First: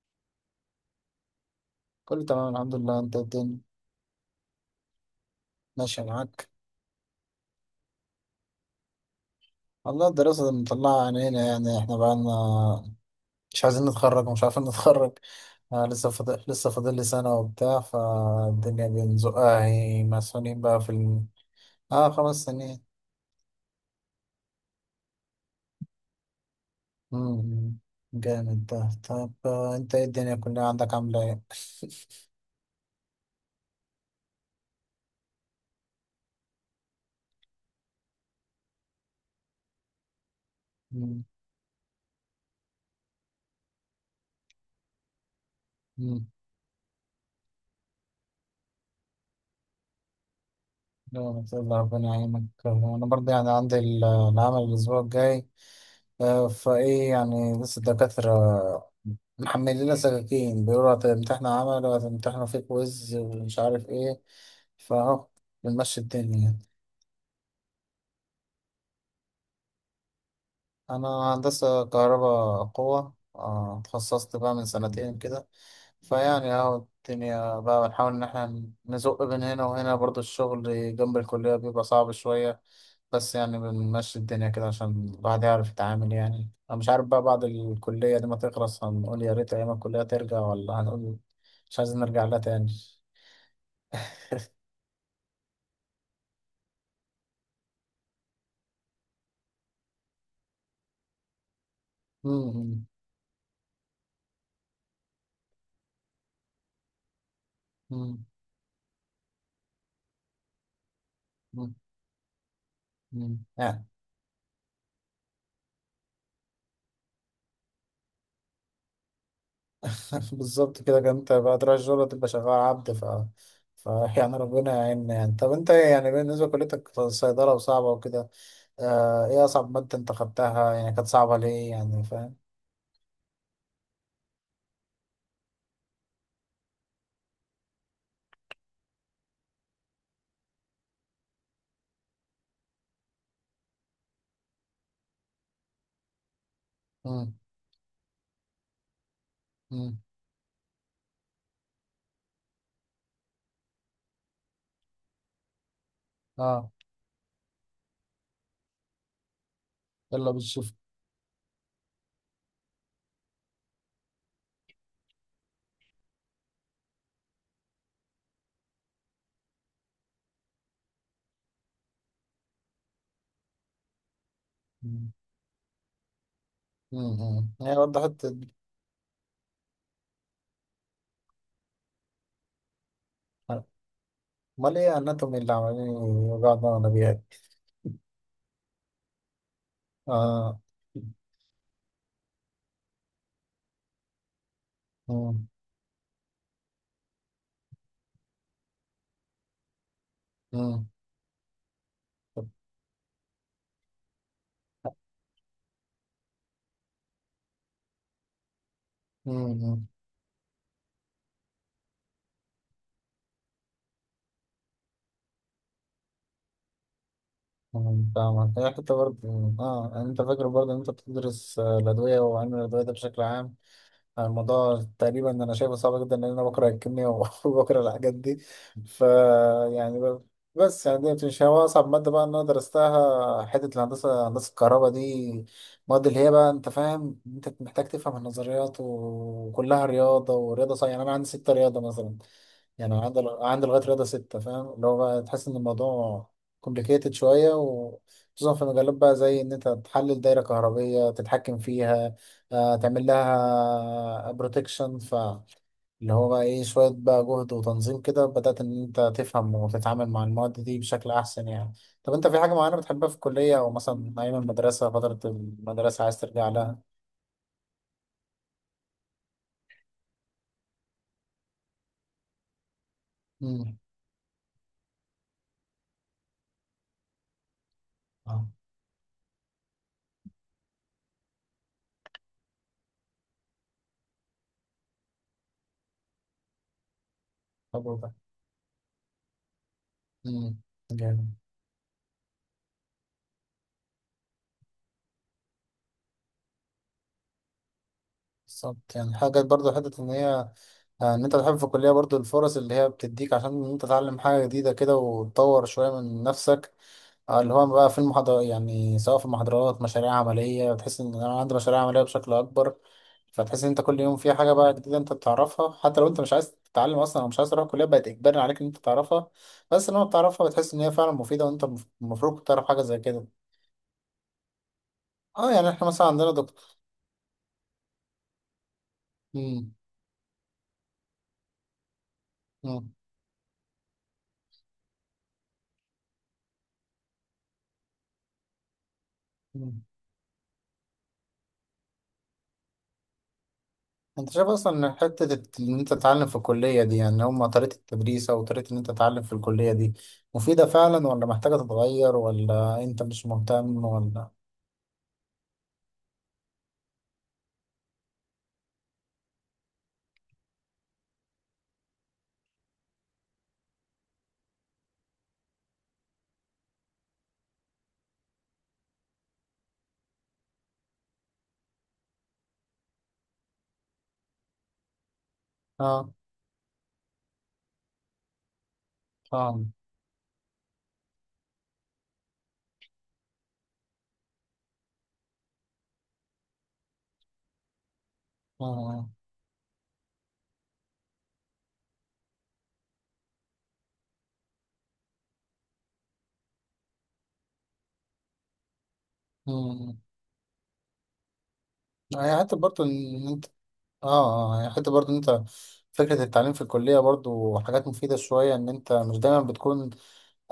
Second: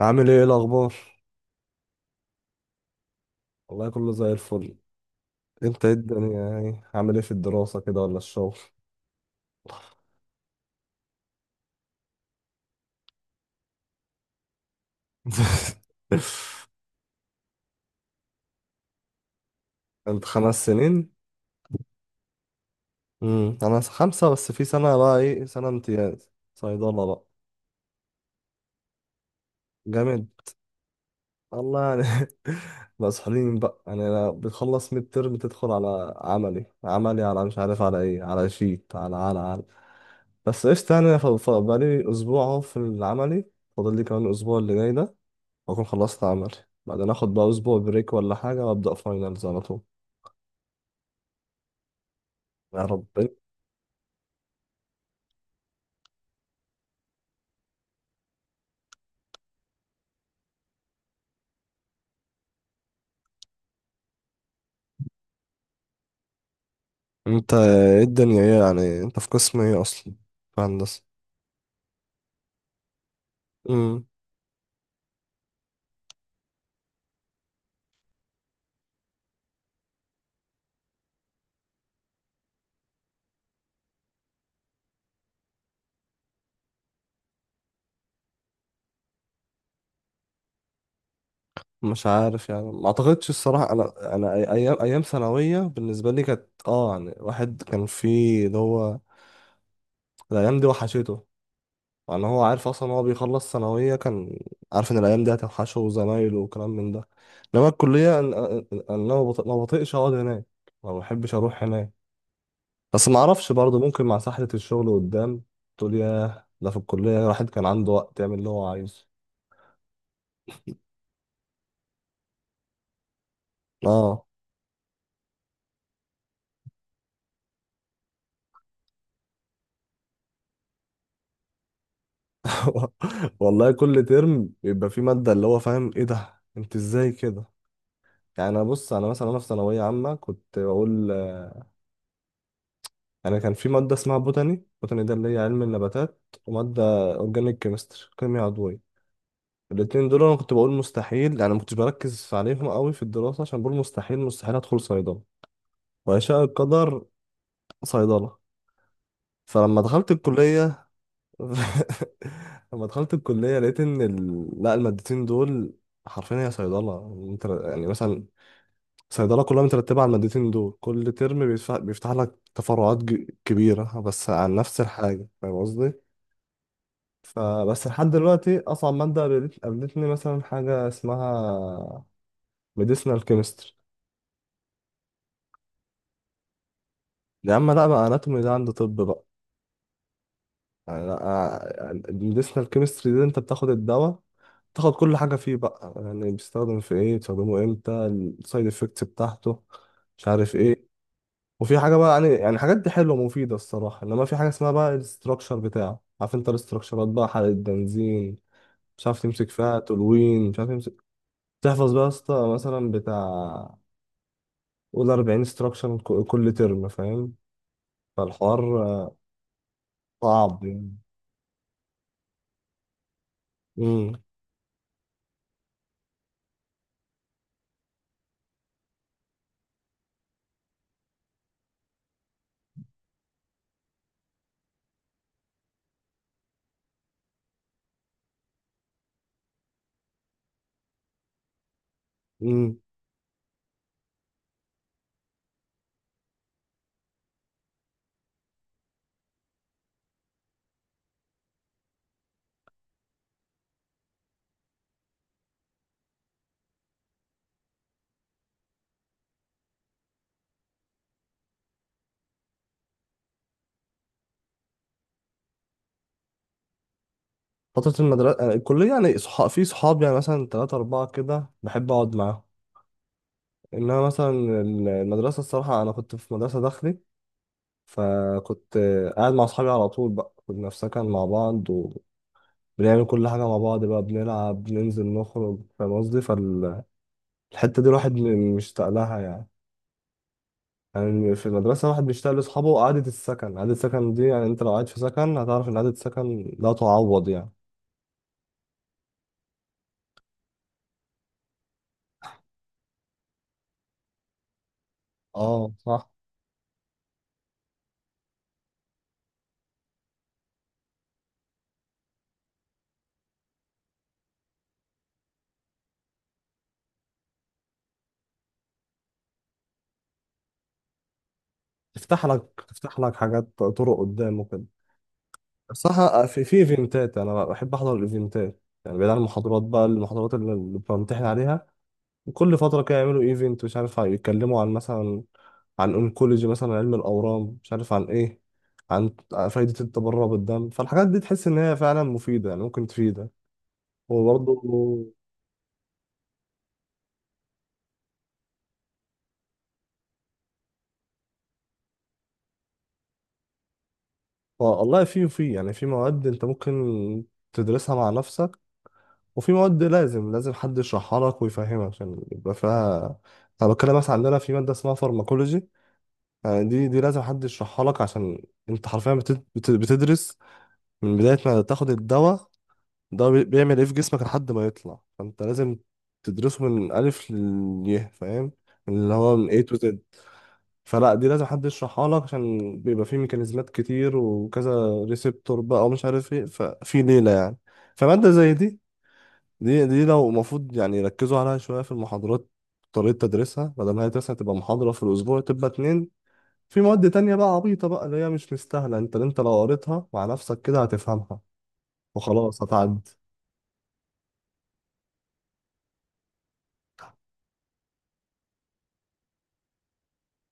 عامل ايه الاخبار؟ كله تمام الحمد لله. انت الدنيا والله كله زي الفل. انت ايه ماشية الدنيا، معاك؟ يعني عامل ايه في الدراسة كده ولا الشغل؟ والله الدراسة اللي مطلعة عينينا، يعني احنا بقالنا مش عايزين نتخرج ومش عارفين نتخرج. آه لسه فاضل لي سنة وبتاع، فالدنيا بنزقها هي، انت خمس مسؤولين بقى في سنين ال... اه 5 سنين. امم، انا 5، بس في سنة بقى ايه، سنة امتياز صيدلة بقى. مم. جامد ده. طب آه، انت ايه جامد. الدنيا كلها عندك عاملة ايه؟ الله يعني. مسحولين بقى، يعني أنا بتخلص ميد ترم تدخل على عملي، عملي، على مش عارف على ايه، على شيت، على بس قشطة يعني. مم. بقالي اسبوع اهو في العملي، فاضل لي كمان الاسبوع اللي جاي ده واكون خلصت مم. عمل، بعدين اخد بقى اسبوع بريك ولا حاجه وابدا فاينلز على طول، لا ما شاء الله ربنا يعينك. يا آه، رب. انا برضه يعني عندي العمل الاسبوع الجاي. آه، فايه يعني لسه الدكاترة محملين لنا سكاكين، بيقولوا هتمتحنوا عمل وهتمتحنوا في كويز ومش عارف ايه، فاهو بنمشي الدنيا يعني. انت ايه الدنيا ايه، يعني انت في قسم ايه اصلا، في هندسه؟ انا هندسة كهرباء قوة. آه، امم. اتخصصت بقى من 2 سنين كده. فيعني اهو الدنيا بقى بنحاول ان احنا نزق بين هنا وهنا، برضو الشغل جنب الكلية بيبقى صعب شوية، بس يعني بنمشي الدنيا كده عشان الواحد يعرف يتعامل. يعني انا مش عارف بقى بعد الكلية دي ما تخلص هنقول يا ريت ايام الكلية ترجع ولا هنقول مش عايزين مش نرجع لها عارف يعني، تاني. ما اعتقدش الصراحه، انا ايام ثانويه بالنسبه لي كانت اه، يعني واحد كان فيه اللي هو الايام دي وحشته، يعني هو عارف مم. اصلا هو بيخلص ثانويه، كان عارف ان الايام دي هتوحشه وزمايله وكلام من ده. انما الكليه مم. أنا ما بطيقش اقعد هناك، ما بحبش اروح مم. هناك، بس ما مم. اعرفش برضه يعني ممكن مع سحلة الشغل قدام تقول ياه ده في الكلية الواحد كان عنده وقت يعمل اللي هو عايزه. بالظبط كده كان. انت بعد راس الجولة تبقى شغال عبد، ف... ف اه. يعني ربنا يعيننا. يعني طب انت يعني بالنسبة لكليتك صيدلة وصعبة وكده، آه ايه أصعب مادة انت خدتها، يعني كانت صعبة ليه يعني، فاهم؟ والله كل ترم يبقى في مادة اللي هو فاهم ايه ده انت ازاي كده، يعني انا بص، انا مثلا في ثانوية عامة كنت بقول آه، انا كان في مادة اسمها بوتاني، بوتاني ده اللي هي علم النباتات، ومادة مم. اورجانيك كيمستري كيمياء عضوية. مم. الاتنين دول انا كنت بقول مستحيل يعني، ما كنتش بركز عليهم قوي في الدراسة عشان بقول مستحيل، مستحيل ادخل صيدلة. ويشاء اه. القدر صيدلة. فلما دخلت يلا بالشفت. الكلية لما دخلت الكلية لقيت إن لا، المادتين دول حرفيا هي صيدلة، انت يعني مثلا صيدلة كلها مترتبة على المادتين دول. كل ترم بيفتح لك تفرعات كبيرة بس عن نفس مم. الحاجة، فاهم قصدي؟ مم. هي فبس لحد وضحت. دلوقتي أصعب مادة قابلتني مثلا حاجة اسمها medicinal chemistry. امال ايه اناتومي اللي عمالين يوجعوا دماغنا بيها دي؟ يا عم لا بقى، anatomy ده عند طب بقى. اه. الميديسنال كيمستري دي انت بتاخد الدواء، تاخد كل حاجة مم. فيه بقى، يعني بيستخدم في ايه، بتستخدمه امتى، السايد افكتس بتاعته، مش عارف ايه. مم. وفي حاجة بقى يعني حاجات دي حلوة مفيدة الصراحة، انما في حاجة اسمها بقى الاستراكشر بتاعه، عارف انت الاستراكشرات بقى، حرق البنزين، مش عارف تمسك فيها مم. تولوين، مش عارف تمسك، تحفظ بقى يا اسطى مثلا بتاع، قول 40 استراكشر كل ترم فاهم. أمم، فاهمك. هي حتة فالحوار برضه اه. يعني انت فاكر صعب برضه ان انت يعني. بتدرس آه، الادوية وعلم الادوية ده بشكل عام. امم. آه، الموضوع تقريبا انا شايفه صعب جدا لان انا بكره الكيمياء وبكره الحاجات دي. ف يعني بس يعني دي مش هو اصعب مادة بقى ان انا درستها. حتة الهندسة، هندسة الكهرباء دي، المواد اللي هي بقى انت فاهم انت محتاج تفهم النظريات، وكلها رياضة ورياضة صحيحة. يعني انا عندي ستة رياضة مثلا. إمم. يعني أنا عندي لغاية رياضة ستة، فاهم اللي هو بقى؟ تحس إن الموضوع كومبليكيتد شوية، وخصوصا في مجالات بقى زي إن أنت تحلل دايرة كهربية تتحكم فيها آه، تعمل لها بروتكشن، فاللي هو بقى إيه شوية بقى جهد وتنظيم، كده بدأت إن أنت تفهم وتتعامل مع المواد دي بشكل أحسن يعني. طب أنت في حاجة معينة بتحبها في الكلية، أو مثلا أيام المدرسة، فترة المدرسة عايز ترجع لها؟ فترة المدرسة آه، الكلية يعني صحاب في صحاب يعني مثلا تلاتة أربعة كده بحب أقعد معاهم. امم. إنما مثلا المدرسة، الصراحة أنا كنت في مدرسة داخلي، اه. فكنت قاعد مع أصحابي على طول بقى، كنا في سكن مع بعض وبنعمل كل حاجة مع بعض بقى، بنلعب بننزل نخرج، فاهم قصدي؟ فالحتة دي حلو ده. الواحد مشتاق لها يعني. امم. يعني في المدرسة الواحد بيشتاق لأصحابه، وقعدة السكن، قعدة السكن دي يعني، أنت لو قاعد في سكن هتعرف إن قعدة السكن لا تعوض يعني. بالظبط، يعني حاجة برضو. حتة إن هي آه، إن أنت تحب في الكلية برضو الفرص اللي هي بتديك عشان إن أنت تتعلم حاجة جديدة كده وتطور اه شوية صح. من نفسك. آه، اللي هو بقى في المحاضرة، يعني سواء في المحاضرات، مشاريع عملية، بتحس إن أنا عندي مشاريع عملية بشكل أكبر. فتحس إن أنت كل يوم في حاجة بقى جديدة أنت بتعرفها. حتى لو أنت مش عايز تتعلم أصلا، أو مش عايز تروح الكلية، بقت إجباري عليك إن أنت تعرفها. بس لما بتعرفها بتحس إن هي فعلا مفيدة، وأنت تفتح المفروض كنت لك تعرف حاجة زي تفتح لك كده. حاجات طرق قدام وكده. أه يعني إحنا مثلا صح، عندنا في دكتور. ايفنتات، انا بحب احضر الايفنتات يعني بعيد عن المحاضرات مم. بقى، المحاضرات اللي بمتحن عليها، كل فتره كده يعملوا ايفنت، مش عارف يتكلموا عن مثلا عن اونكولوجي مثلا علم الاورام، مش عارف عن ايه، عن فايده مم. التبرع بالدم، فالحاجات دي تحس ان هي فعلا مفيده يعني، ممكن تفيدك انت شايف وبرضه. اصلا ان حته ان انت تتعلم في الكليه دي، يعني هم طريقه التدريس، او طريقه ان انت تتعلم في الكليه دي مفيده فعلا، ولا محتاجه تتغير، ولا انت مش مهتم ولا؟ والله في يعني في مواد انت ممكن تدرسها مع نفسك، وفي مواد لازم حد يشرحها لك ويفهمك عشان يبقى فيها. انا بتكلم مثلا عندنا في ماده اسمها فارماكولوجي، يعني دي لازم حد يشرحها لك عشان انت حرفيا بتدرس من بداية ما تاخد الدواء ده بيعمل ايه في جسمك لحد ما يطلع، فانت لازم اه. تدرسه من ألف لليه فاهم، اللي هو من A فاهم. to Z. فلا دي لازم حد يشرحها لك عشان بيبقى فيه ميكانيزمات كتير وكذا ريسبتور بقى، ومش عارف ايه، ففي ليلة يعني. فمادة زي دي، اه. دي لو المفروض يعني يركزوا عليها شوية في المحاضرات، طريقة تدريسها، بدل ما هي مثلا تبقى محاضرة في الأسبوع تبقى اتنين. في مواد تانية بقى عبيطة بقى، اللي هي مش مستاهلة، انت لو امم. قريتها مع نفسك كده هتفهمها هي حته وخلاص برضه هتعدي. ان انت اه هي حته برضه ان انت فكره التعليم في الكليه، برضه حاجات مفيده شويه، ان انت مش دايما بتكون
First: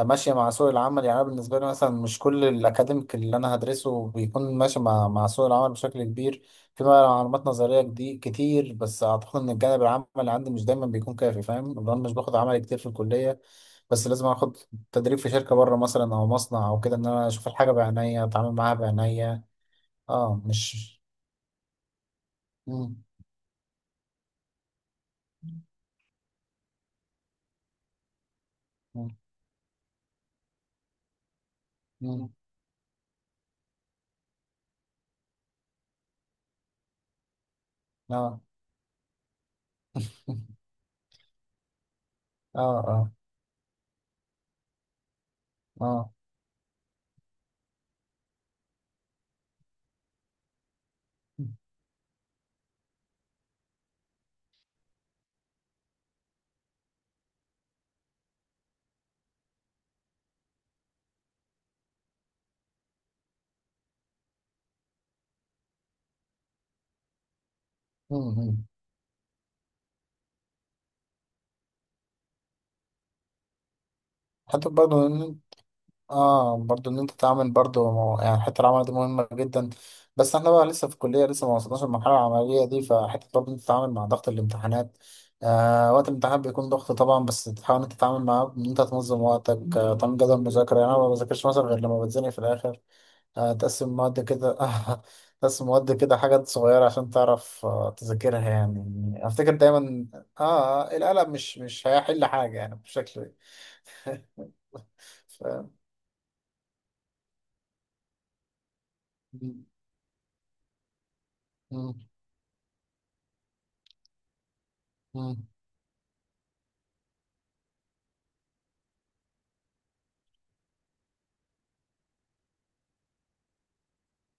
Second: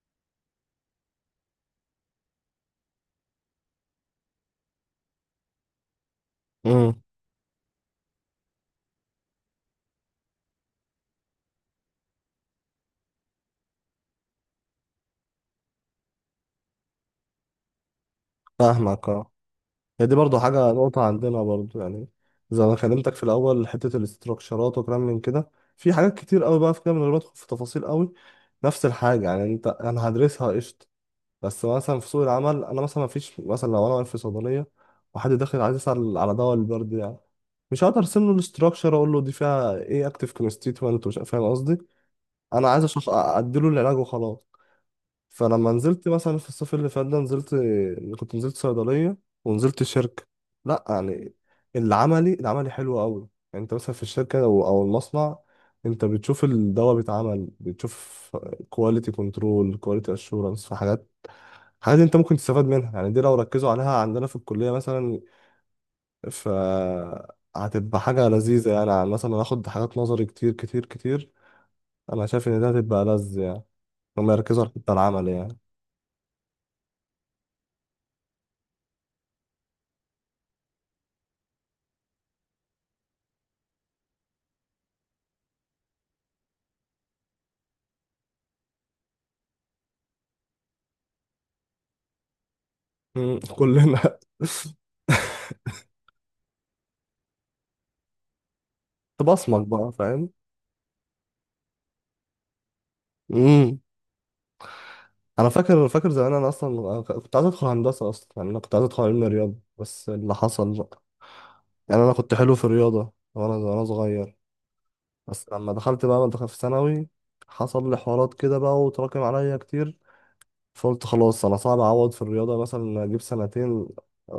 ماشية مع سوق العمل. يعني أنا بالنسبة لي مثلا مش كل الأكاديميك اللي أنا هدرسه بيكون ماشي مع سوق العمل بشكل كبير. في امم. معلومات نظرية كتير، بس أعتقد إن الجانب العملي عندي مش دايما بيكون كافي، فاهم؟ لأن أنا مش باخد عملي كتير في الكلية. بس لازم آخد تدريب في شركة بره مثلا، أو مصنع أو كده، إن أنا أشوف الحاجة بعينيا، أتعامل معاها فاهمك اه، بعينيا. هي دي برضو أه حاجة مش نقطة عندنا برضو يعني. زي ما مم. كلمتك في الأول حتة الاستراكشرات وكلام من كده، في حاجات كتير قوي بقى في كده، من غير ما أدخل في تفاصيل قوي، نفس مم. الحاجة يعني، انا هدرسها قشطة بس مثلا في سوق مم. العمل، انا مثلا مفيش مثلا لو انا واقف في صيدلية وحد داخل عايز يسأل على دواء البرد يعني، مش هقدر ارسم له أه الاستراكشر اقول له دي فيها ايه اكتف كونستيتوينت ومش فاهم قصدي. أه انا عايز اشخ أه اديله العلاج وخلاص. فلما نزلت أه. مثلا في الصيف اللي فات ده نزلت، كنت نزلت صيدليه ونزلت شركه، لا يعني العملي حلو قوي يعني. انت مثلا في الشركه او المصنع، انت بتشوف الدواء بيتعمل، بتشوف كواليتي كنترول كواليتي اشورنس، في حاجات، حاجات انت ممكن تستفاد منها يعني، دي لو ركزوا عليها عندنا في الكليه مثلا، ف هتبقى مم. حاجه مم. لذيذه يعني، عن مثلا هاخد حاجات نظري كتير كتير كتير. انا شايف ان ده هتبقى لذ يعني، هم يركزوا حتى على الحتة العمل برضه يعني. اه، برضو ان انت تعمل برضو يعني حته العمل دي مهمه جدا. بس احنا بقى لسه في الكليه، لسه ما وصلناش للمرحله العمليه دي. فحته برضو إن انت تتعامل مع ضغط الامتحانات، آه وقت الامتحان بيكون ضغط طبعا، بس تحاول انت تتعامل معاه، ان انت تنظم وقتك آه، تعمل جدول مذاكره. يعني انا ما بذاكرش مثلا غير لما بتزنق في الاخر، مم، آه تقسم كلنا. مواد كده تقسم مواد كده، حاجات صغيره عشان تعرف آه تذاكرها يعني. افتكر تبصمك بقى دايما فاهم. اه آه، القلم مش هيحل حاجه يعني بشكل امم. انا ف... فاكر زمان انا اصلا كنت عايز ادخل هندسه اصلا، يعني انا كنت عايز ادخل علم رياضه م- بس اللي حصل بقى، م- يعني انا كنت حلو في الرياضه وانا صغير، بس لما دخلت بقى دخلت في ثانوي، حصل لي حوارات كده بقى وتراكم عليا كتير، فقلت خلاص انا صعب اعوض في الرياضه مثلا، اجيب سنتين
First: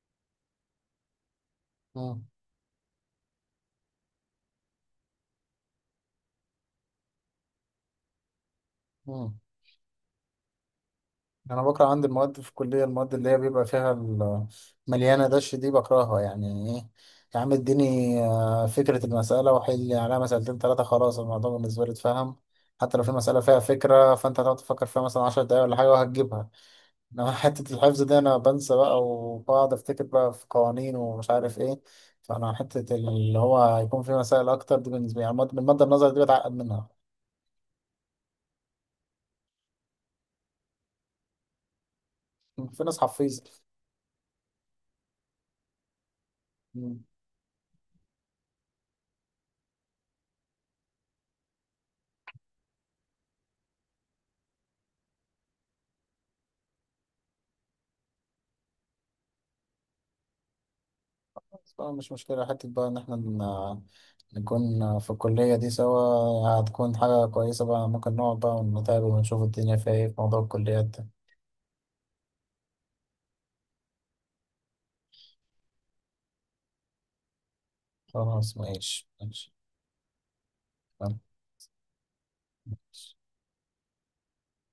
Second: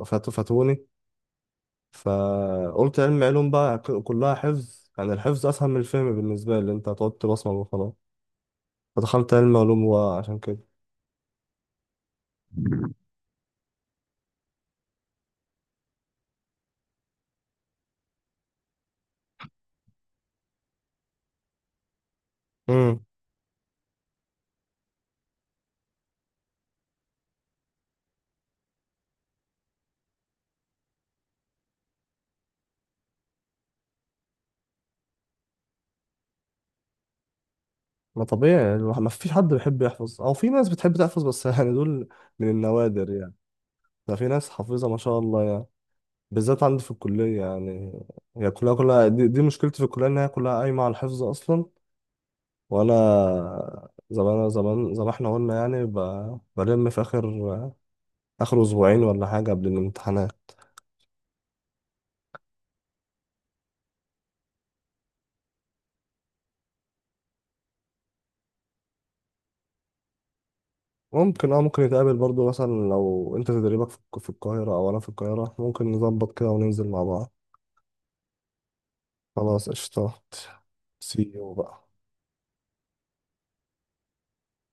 فاتوا فاتوني. مم. فقلت علم علوم بقى، كلها حفظ يعني، الحفظ أسهل من الفهم بالنسبة لي، أنت هتقعد تبصمج وخلاص. فدخلت مم. علم علوم وعشان كده. انا بكره عندي المواد في الكليه، المواد اللي هي بيبقى فيها مليانه دش، دي بكرهها يعني. ايه. يا عم اديني آه، فكره المساله وحل عليها 2 3، خلاص الموضوع بالنسبه لي اتفهم. حتى امم. لو في مساله فيها فكره، فانت هتقعد تفكر فيها مثلا 10 دقايق ولا حاجه وهتجيبها. انما حته الحفظ دي انا بنسى بقى، وبقعد افتكر بقى في قوانين ومش عارف ايه. فانا حته اللي هو هيكون في مسائل اكتر دي بالنسبه لي، يعني المادة النظري دي بتعقد منها. ما طبيعي يعني، ما فيش حد بيحب يحفظ، أو في ناس بتحب تحفظ بس يعني دول من في ناس النوادر يعني. حفيظه. ده في ناس حافظة ما شاء الله يعني، بالذات عندي في الكلية يعني، هي كلها دي مشكلتي في الكلية إن هي كلها قايمة على الحفظ أصلا. وأنا زمان زمان زي ما احنا قلنا يعني، بلم في آخر أسبوعين ولا حاجة قبل الامتحانات. طبعا. مش مشكلة حتة بقى إن إحنا نكون في الكلية دي سوا، هتكون حاجة كويسة بقى. ممكن نقعد بقى ونتقابل ونشوف الدنيا فيها إيه في موضوع الكليات ده. ممكن اه ممكن نتقابل برضو مثلا، لو انت تدريبك في في القاهرة او انا في القاهرة ممكن نظبط كده وننزل مع بعض. خلاص ماشي ماشي. خلاص قشطات، سي يو بقى. تمام.